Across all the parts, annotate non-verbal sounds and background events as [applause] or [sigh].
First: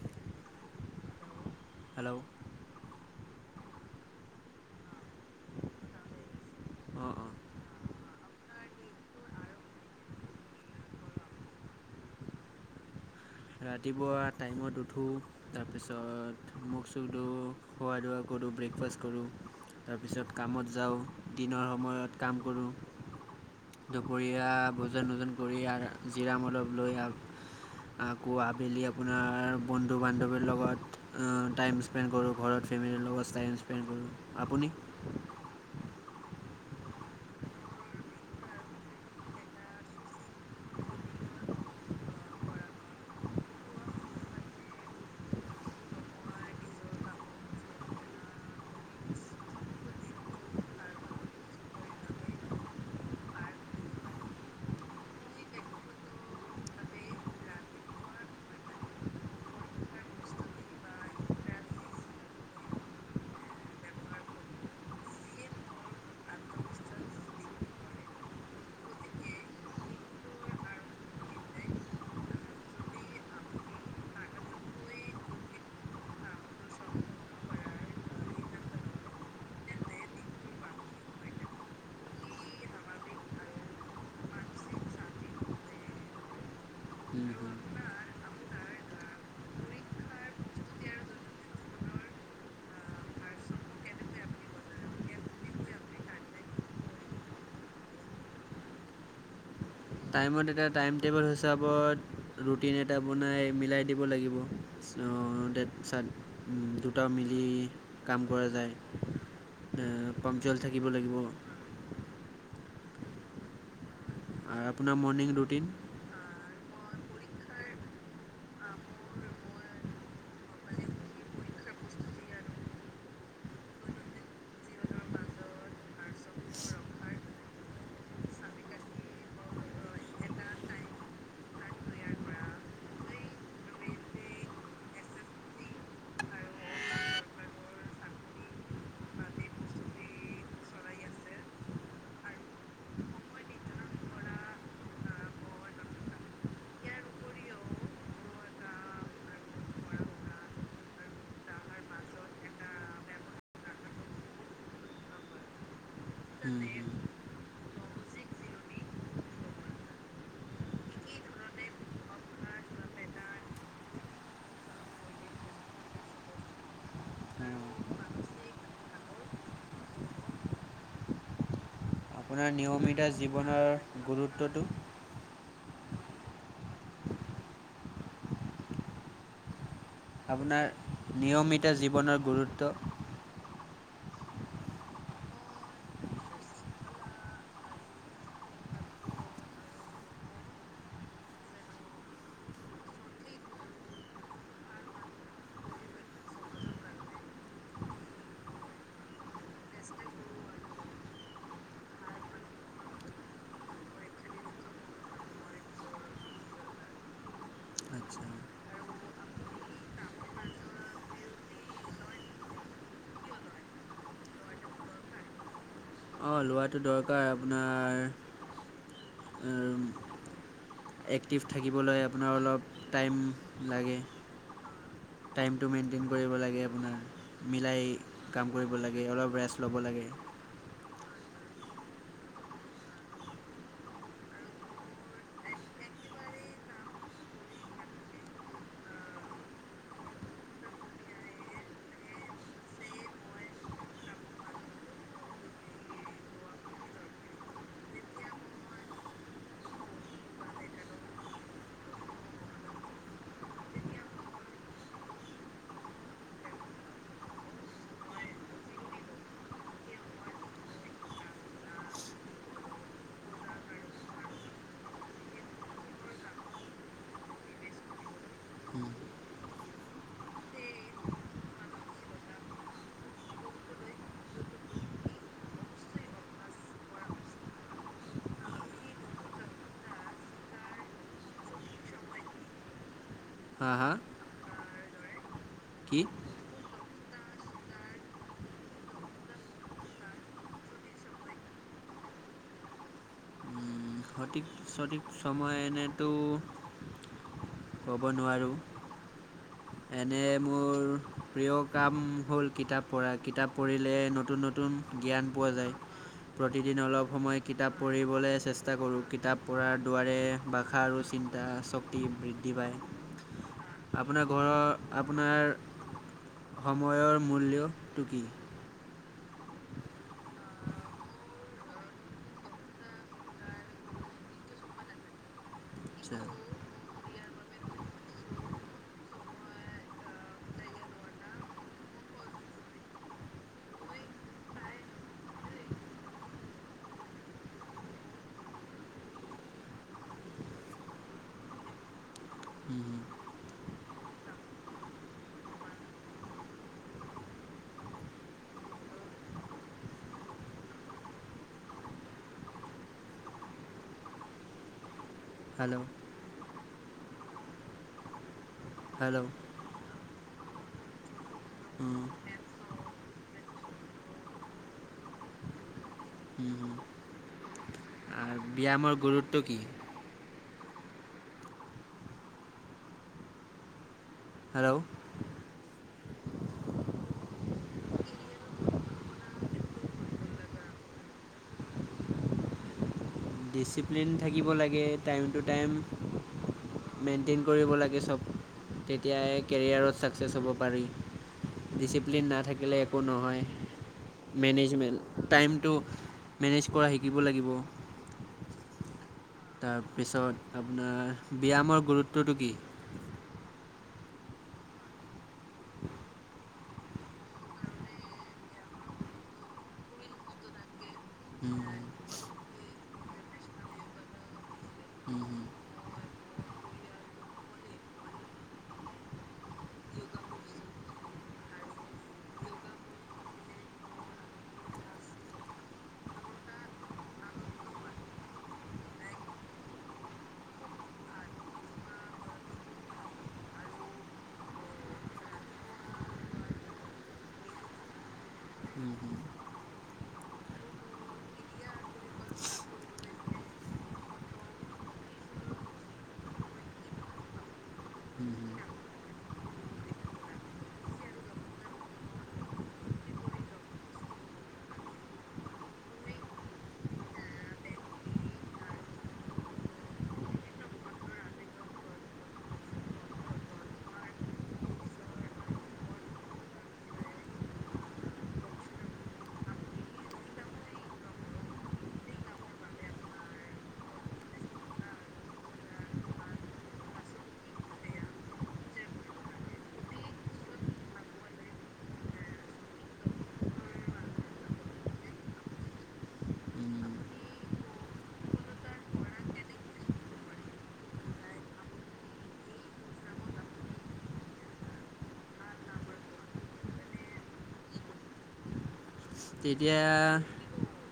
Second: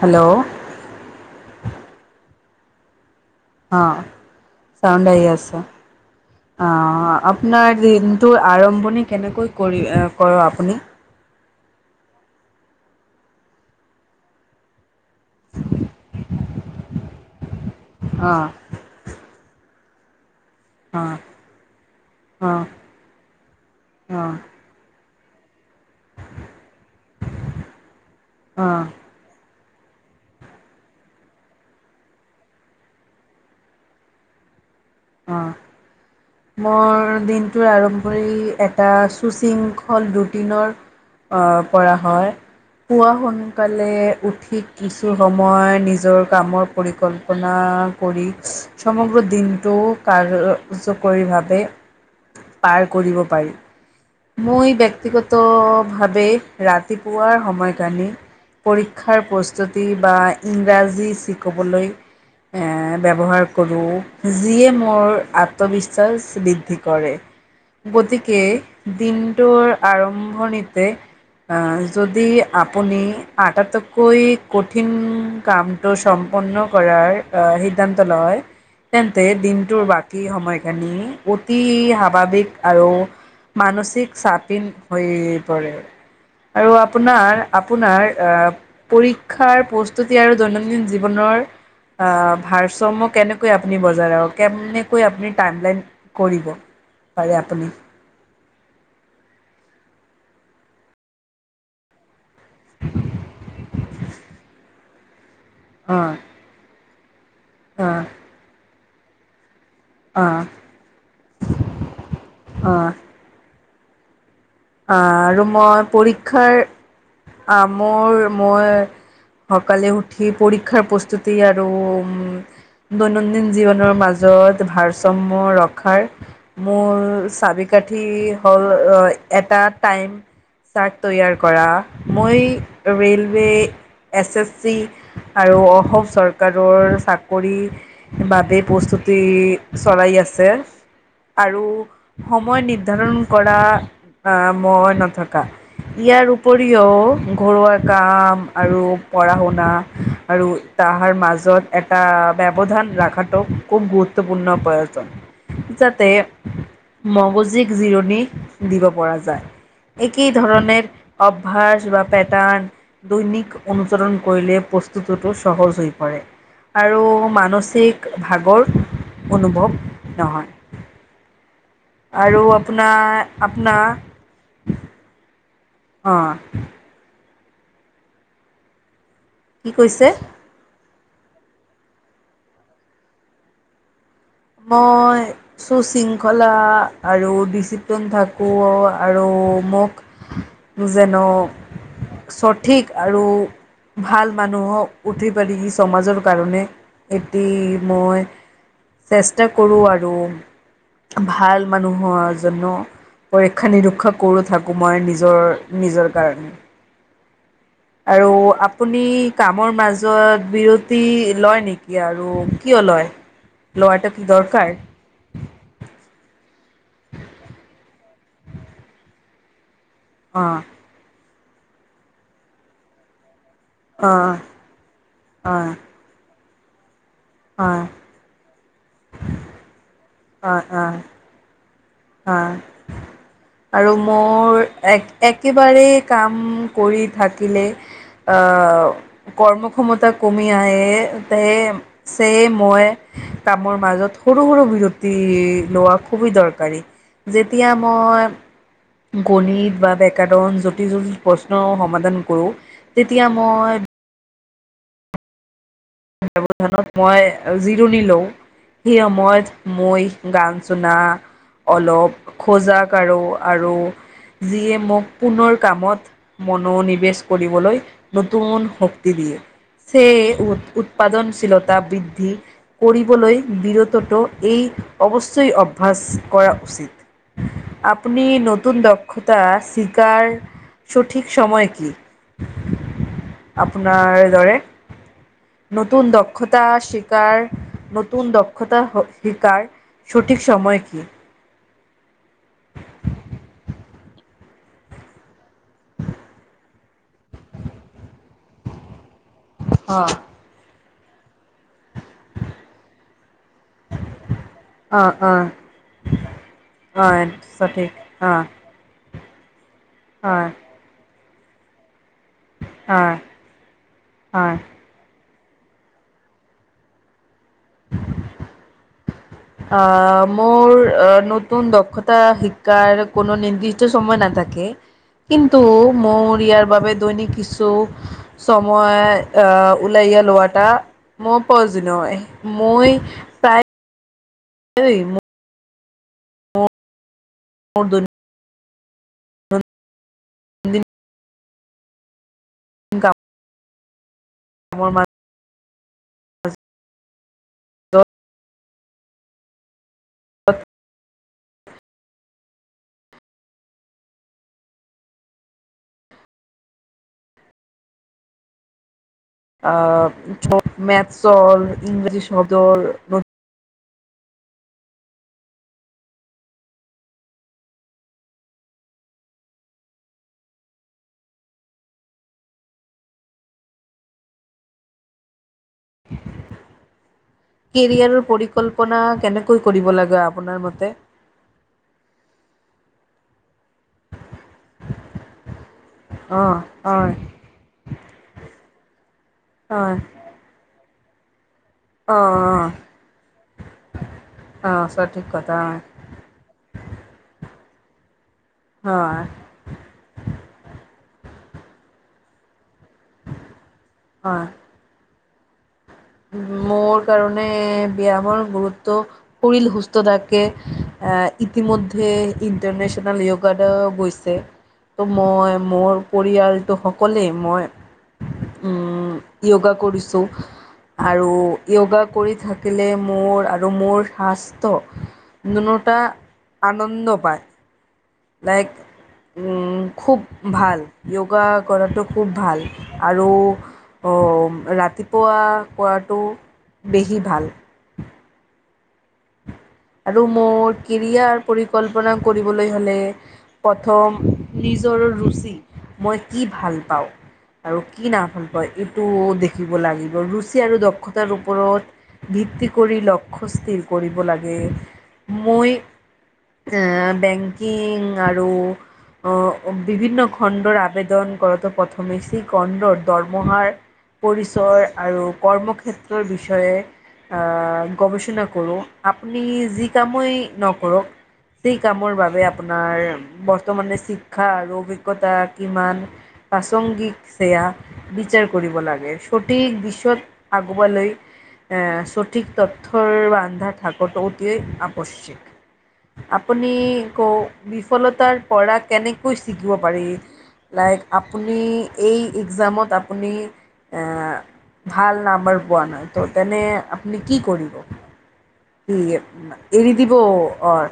Hello! Hello! অঁ! Sound আহি আছে। অঁ অঁ অঁ-অঁ [unintelligible] নহয় দিনটোৰ আৰম্ভণি কেনেকৈ কৰি কৰ আপুনি? ৰাতিপুৱা টাইমত উঠো, তাৰপিছত মুখ-চুখ ধওঁ। খোৱা-ধোৱা অঁ কৰোঁ, ব্ৰেকফাষ্ট কৰোঁ তাৰপিছত কামত যাওঁ, অঁ দিনৰ সময়ত কাম অঁ কৰোঁ। অঁ দুপৰীয়া ভোজন-চোজন কৰি আৰ জিৰাম অলপ লৈ আকৌ আবেলি অঁ আপোনাৰ বন্ধু-বান্ধৱীৰ লগত অঁ টাইম স্পেণ্ড কৰোঁ, ঘৰত ফেমিলিৰ লগত টাইম স্পেণ্ড কৰোঁ। আপুনি? অঁ! মোৰ দিনটোৰ আৰম্ভণি এটা শুচিং হ'ল ৰুটিনৰ অঁ পৰা হয়। পোৱা সোনকালে উঠি কিছু সময় নিজৰ কামৰ পৰিকল্পনাৰ কৰি সমগ্ৰ দিনটো কাৰ্যকৰীভাৱে পাৰ কৰিব পাৰি। মই ব্যক্তিগতভাৱে ৰাতিপুৱাৰ সময় কাৰণে পৰীক্ষাৰ প্ৰস্তুতি বা ইংৰাজী শিকিবলৈ এ ব্যৱহাৰ কৰোঁ যিয়ে মোৰ আত আত্মবিশ্বাস বৃদ্ধি কৰে। গতিকে দিনটোৰ আৰম্ভণিতে অঁ! যদি আপুনি আটাতকৈ কঠিন কাম আৰু সম্পন্ন কৰাৰ সিদ্ধান্ত লয় তেন্তে দিনটোৰ বাকী বাকী সময়খিনি অতি স্বাভাৱিক আৰু মানসিক চাপিন হৈ পৰে। আৰু উম, হুম। হুম আপোনাৰ-আপোনাৰ আহ পৰীক্ষাৰ প্ৰস্তুতি আৰু দৈনন্দিন জীৱনৰ অ! ভাৰসাম্য কেনেকৈ আপুনি বজাৰ আৰু কেনে কৈ আপুনি টাইমলাইন কৰিব পাৰে আপুনি। টাইমত এটা টাইম টেবুল হৈছে হিচাপত ৰুটিন এটা বনাই মিলাই দিব লাগিব। অঁ! ডেট-চেট উম! দুটা মিলি অঁ! দিব পৰা যায়। এ অ', পামচুৱেল থাকিব লাগিব। অঁ! আৰু আপোনাৰ অঁ! মৰ্ণিং আৰু ৰুটিন মই পৰীক্ষাৰ আহ মোৰ মই সোনকালে উঠি পৰীক্ষাৰ প্ৰস্তুতি আৰু উম দৈনন্দিন জীৱনৰ মাজত ভাৰসাম্য ৰক্ষাৰ মোৰ চাবি কাঠি হ'ল এটা টাইম। চাৰ্ট তৈয়াৰ কৰা। মই ৰে'লৱে, এছএছচি আৰু অসম চৰকাৰৰ চাকৰি বাবে প্ৰস্তুতি চলাই আছে আৰু সময় নিৰ্ধাৰণ কৰা আহ, মই নথকা ইয়াৰ উ পৰিও, ঘৰুৱা কাম আৰু পঢ়া শুনা আৰু [unintelligible] মাজত এটা ব্যৱধান ৰাখাটো খুব গুৰুত্বপূৰ্ণ প্ৰয়োজন। যাতে মগজিক জিৰণি দিব পৰা যায়। একেই ধৰণে অভ্যাস বা পেটাৰ্ণ দৈনিক অনুচৰণ কৰিলে প্ৰস্তুটোতো সহজ হৈ পৰে। আৰু মানসিক ভাগৰ অনুভৱ নহয়। আৰু আপোনাৰ নিয়মিতা আপোনাৰ আপোনাৰ জীৱনৰ গুৰুত্বটো অ'। কি কৈছে? আপোনাৰ নিয়মিতা জীৱনৰ গুৰুত্ব মই সু শৃংখলা আৰু ডিচিপ্লিন থাকোঁ আৰু মোক যেন' সঠিক আৰু ভাল মানুহক উঠি পাৰি সমাজৰ কাৰণে এটি মই চেষ্টা কৰোঁ আৰু ভাল মানুহৰ জন পৰীক্ষা নিৰীক্ষা কৰোঁ থাকোঁ মই নিজৰ, নিজৰ কাৰণে। আচ্ছা। আৰু আপুনি কামৰ মাজত বিৰতি লয় নেকি আৰু কিয় লয়? লোৱাতো কি দৰকাৰ? অ', লোৱাটো দৰকাৰ আপোনাৰ অ'। এক্টিভ থাকিবলৈ আপোনাৰ অলপ টাইম লাগে। অ', টাইমটো অ', মেইনটেইন কৰিব লাগে আপোনাৰ মিলাই অ', কাম কৰিব লাগে, অলপ ৰেষ্ট ল'ব লাগে। অ', অ'। অ'। আৰু মোৰ এক একেবাৰেই কাম কৰি থাকিলে আহ কৰ্মক্ষমতা কমি আহে, তে চে, মই কামৰ মাজত সৰু, সৰু বিৰতি লোৱা খুবেই দৰকাৰী। যেতিয়া মই গণিত বা ডেকাদন জটি জটিল প্ৰশ্ন সমাধান কৰোঁ তেতিয়া মই ব্যৱধানত মই জিৰণি লওঁ! সেই সময়ত মই গান শুনা অলপ খোজা কাৰু আৰু যিয়ে মোক পুনৰ কামত মনোনিৱেশ কৰিবলৈ নতুন উম। শক্তি দিয়ে। [unintelligible] উৎপাদনশীলতা বৃদ্ধি কৰিবলৈ বিৰতটো এই অৱশ্যয় অভ্যাস কৰা উচিত। আপুনি নতুন দক্ষতা চিকাৰ সঠিক সময় কি হা হা আপোনাৰ ধৰে কি? নতুন ডক দক্ষতা শিকাৰ, নতুন দক্ষতা শিকাৰ সঠিক সময় কি? উম, সঠিক ছঠিক সময় এনেতো ক'ব নোৱাৰোঁ। অ', এনে মোৰ প্ৰিয় কাম। হ'ল কিতাপ পঢ়া, কিতাপ পঢ়িলে নতুন নতুন অ', জ্ঞান অ', পোৱা যায়। প্ৰতিদিন অলপ অ', সময় কিতাপ সঠিক পঢ়িবলৈ অ', চেষ্টা, চেষ্টা কৰোঁ কিতাপ পঢ়াৰ দোৱাৰে অ', ভাষা আৰু চিন্তা শক্তি বৃদ্ধি। অ', আপোনাৰ ঘৰৰ অ', আপোনাৰ। সময়ৰ মূল্যটো কি? আহ মোৰ অ নতুন দক্ষতা শিকাৰ কোনো নিৰ্দিষ্ট সময় নাথাকে। কিন্তু আচ্ছা মোৰ ইয়াৰ বাবে দৈনিক কিছু, ছময় আহ ওলাই ল ও এটা, মই প্ৰজনয় মই, প্ৰায় [unintelligible] [unintelligible] [unintelligible] উম হুম [unintelligible] ত আ হেল্ল' হেল্ল' আহ মেথছৰ হুম, ইংৰাজী সদৰ, উম হু আৰু ব্যায়ামৰ গুৰুত্ব কি? হেল্ল' [inaudible] কেৰিয়াৰৰ পৰিকল্পনা কেনেকৈ কৰিব লাগে আপোনাৰ মতে। ডিচিপ্লিন থাকিব লাগে টাইম টু টাইম অঁ হয় মেইনটেইন। কৰিব লাগে চব তেতিয়াহে কেৰিয়াৰত হয় ছাকচেছ হ'ব পাৰি। অঁ ডিচিপ্লিন অঁ নাথাকিলে একো নহয় অঁ মেনেজমেণ্ট সঠিক কথা টাইমটো। হয় মেনেজ কৰা শিকিব লাগিব। হয়। তাৰপিছত আপোনাৰ ব্যায়ামৰ গুৰুত্বটো কি? হয়। মোৰ কাৰণে ব্যামৰ গুৰুত্ব, সোইল সুস্থ থাকে আহ ইতিমধ্যে ইণ্টাৰনেচনেল য়োগা দে হৈছে ত' মই মোৰ পৰিয়ালটো সকলেই মই, উম য়গা কৰিছোঁ। আৰু য়গা কৰি থাকিলে মোৰ আৰু মোৰ শাস্ৰ। দুনটা আনন্দ পায়। লাইক। উম খুব ভাল য়গা কৰাটো খুব ভাল আৰু, অ ৰাতিপুৱা কৰাটো বেহি ভাল। উম হুম। আৰু মোৰ কেৰিয়াৰ পৰিকল্পনা কৰিবলৈ হ'লে। প্ৰথম নিজৰ ৰুচি মই কি ভাল পাওঁ। আৰু কি না ভূল কই এইটো দেখিব লাগিব ৰুচি আৰু দক্ষতাৰ ওপৰত ভিত্তি কৰি লক্ষ্য স্থিৰ কৰিব লাগে মই বেংকিং আৰু আহ বিভিন্ন খণ্ডৰ আবেদন কৰত প্ৰথমে সি খণ্ডৰ দৰমহাৰ পৰিচয় আৰু কৰ্মক্ষেত্ৰৰ বিষয়ে অ গৱেষণা কৰো আপুনি যি কামেই নকৰক সেই কামৰ বাবে আপোনাৰ বৰ্তমানে শিক্ষা আৰু অভিজ্ঞতা কিমান প্ৰাসংগিক সেয়া বিচাৰ কৰিব লাগে সঠিক বিশ্বত আগুৱালৈ আহ সঠিক তথ্যৰ বান্ধা থাকোটো অতিয় আৱশ্যক আপুনি ক বিফলতাৰ পৰা কেনেকৈ শিকিব পাৰি? লাইক আপুনি এই এক্সামত আপুনি ভাল নাম্বাৰ পোৱা নাই ত' তেনে আপুনি কি কৰিব? কি তেতিয়া এৰি দিব অৰ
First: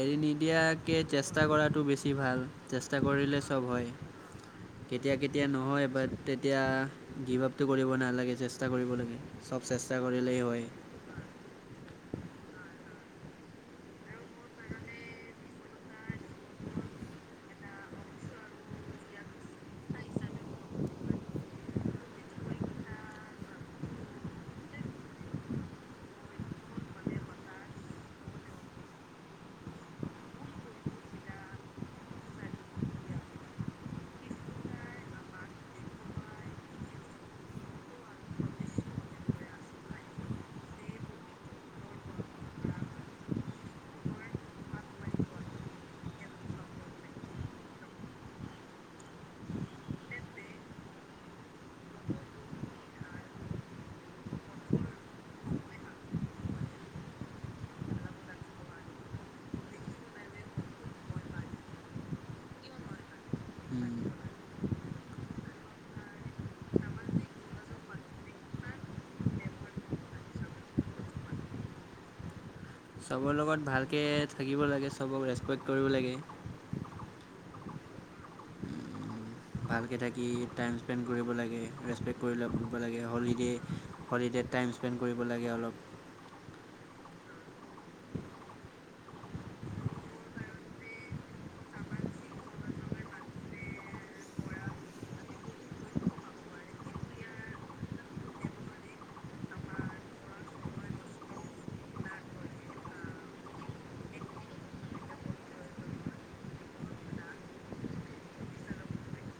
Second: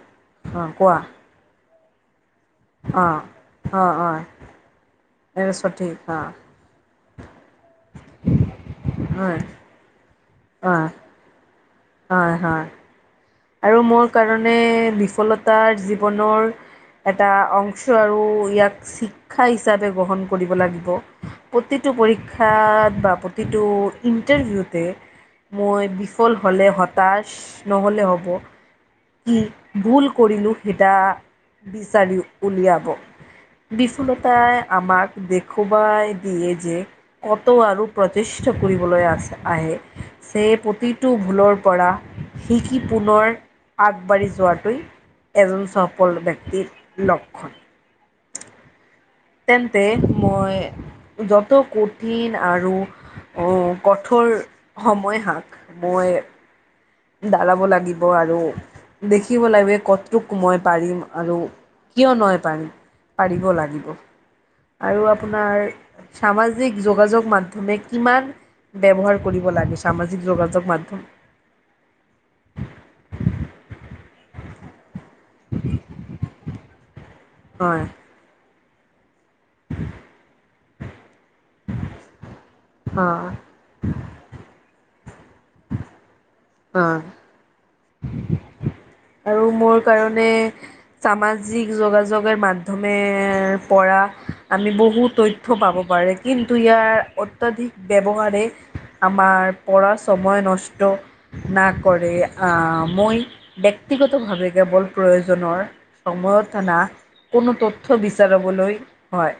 এৰি অঁ কোৱা নিদিয়াকে চেষ্টা চেষ্টা কৰাটো বেছি ভাল। চেষ্টা অঁ কৰিলে চব হয় অঁ অঁ কেতিয়া কেতিয়া নহয় সঠিক অঁ বাট এতিয়া গিভ আপটো কৰিব নালাগে চেষ্টা কৰিব লাগে হয় চব চেষ্টা কৰিলেই হয়। হয় হয় হয় আৰু মোৰ কাৰণে বিফলতাৰ জীৱনৰ এটা অংশ আৰু ইয়াক শিক্ষা হিচাপে গ্ৰহণ কৰিব লাগিব। প্ৰতিটো পৰীক্ষাত বা প্ৰতিটো ইণ্টাৰভিউতে মই বিফল হ'লে হতাশ নহ'লে হ'ব কি ভুল কৰিলো সেইটা বিচাৰি উলিয়াব বিফুলতাই আমাক দেখৱাই দিয়ে যে কত আৰু প্ৰচেষ্টা কৰিবলৈ আছে আহে যে প্ৰতিটো ভুলৰ পৰা শিকি পুনৰ আগবাঢ়ি যোৱাটেই এজন চফল ব্যক্তিৰ লক্ষণ। [unintelligible] তেন্তে মই যত কঠিন আৰু কঠোৰ সময়হাক মই দালাব লাগিব আৰু দেখিব লাগিব এই কত্ৰুক মই পাৰিম আৰু কিয় নই পাৰ পাৰিব লাগিব আৰু আপোনাৰ সামাজিক যোগাযোগ মাধ্যমে কিমান ব্যৱহাৰ কৰিব লাগে সামাজিক যোগাযোগ মাধ্যম চবৰ লগত ভালকে থাকিব লাগে চবক ৰেচপেক্ট কৰিব লাগে। হয় ভালকে থাকি টাইম স্পেণ্ড কৰিব লাগে ৰেচপেক্ট কৰি ল ফুৰিব লাগে অ' হলিডে' হলিডে'ত টাইম স্পেণ্ড কৰিব লাগে অলপ অ উ [inaudible] আৰু মোৰ কাৰণে সামাজিক যোগাযোগৰ মাধ্যমে পৰা আমি বহু তথ থ পাব পাৰে কিন্তু ইয়াৰ অত্যাধিক ব্যৱহাৰে আমাৰ পৰা সময় নষ্ট নাকৰে আ মই ব্যক্তিগতভাৱে কেৱল প্ৰয়োজনৰ সময়তানা কোনো তথ্য বিচাৰাবলৈ, হয়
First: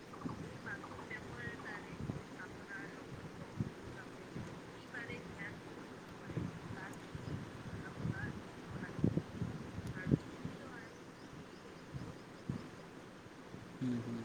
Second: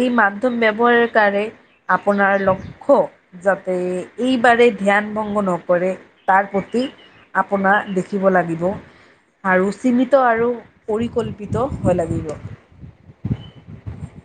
এই মাধ্যম ব্যৱহাৰৰ কাৰে আপোনাৰ লক্ষ্য যাতে এইবাৰেই ধ্যান ভংগ নকৰে তাৰ প্ৰতি আপোনাৰ দে শিকিব লাগিব আৰু সীমিত আৰু পৰিকল্পিত হৈ লাগিব। অলপ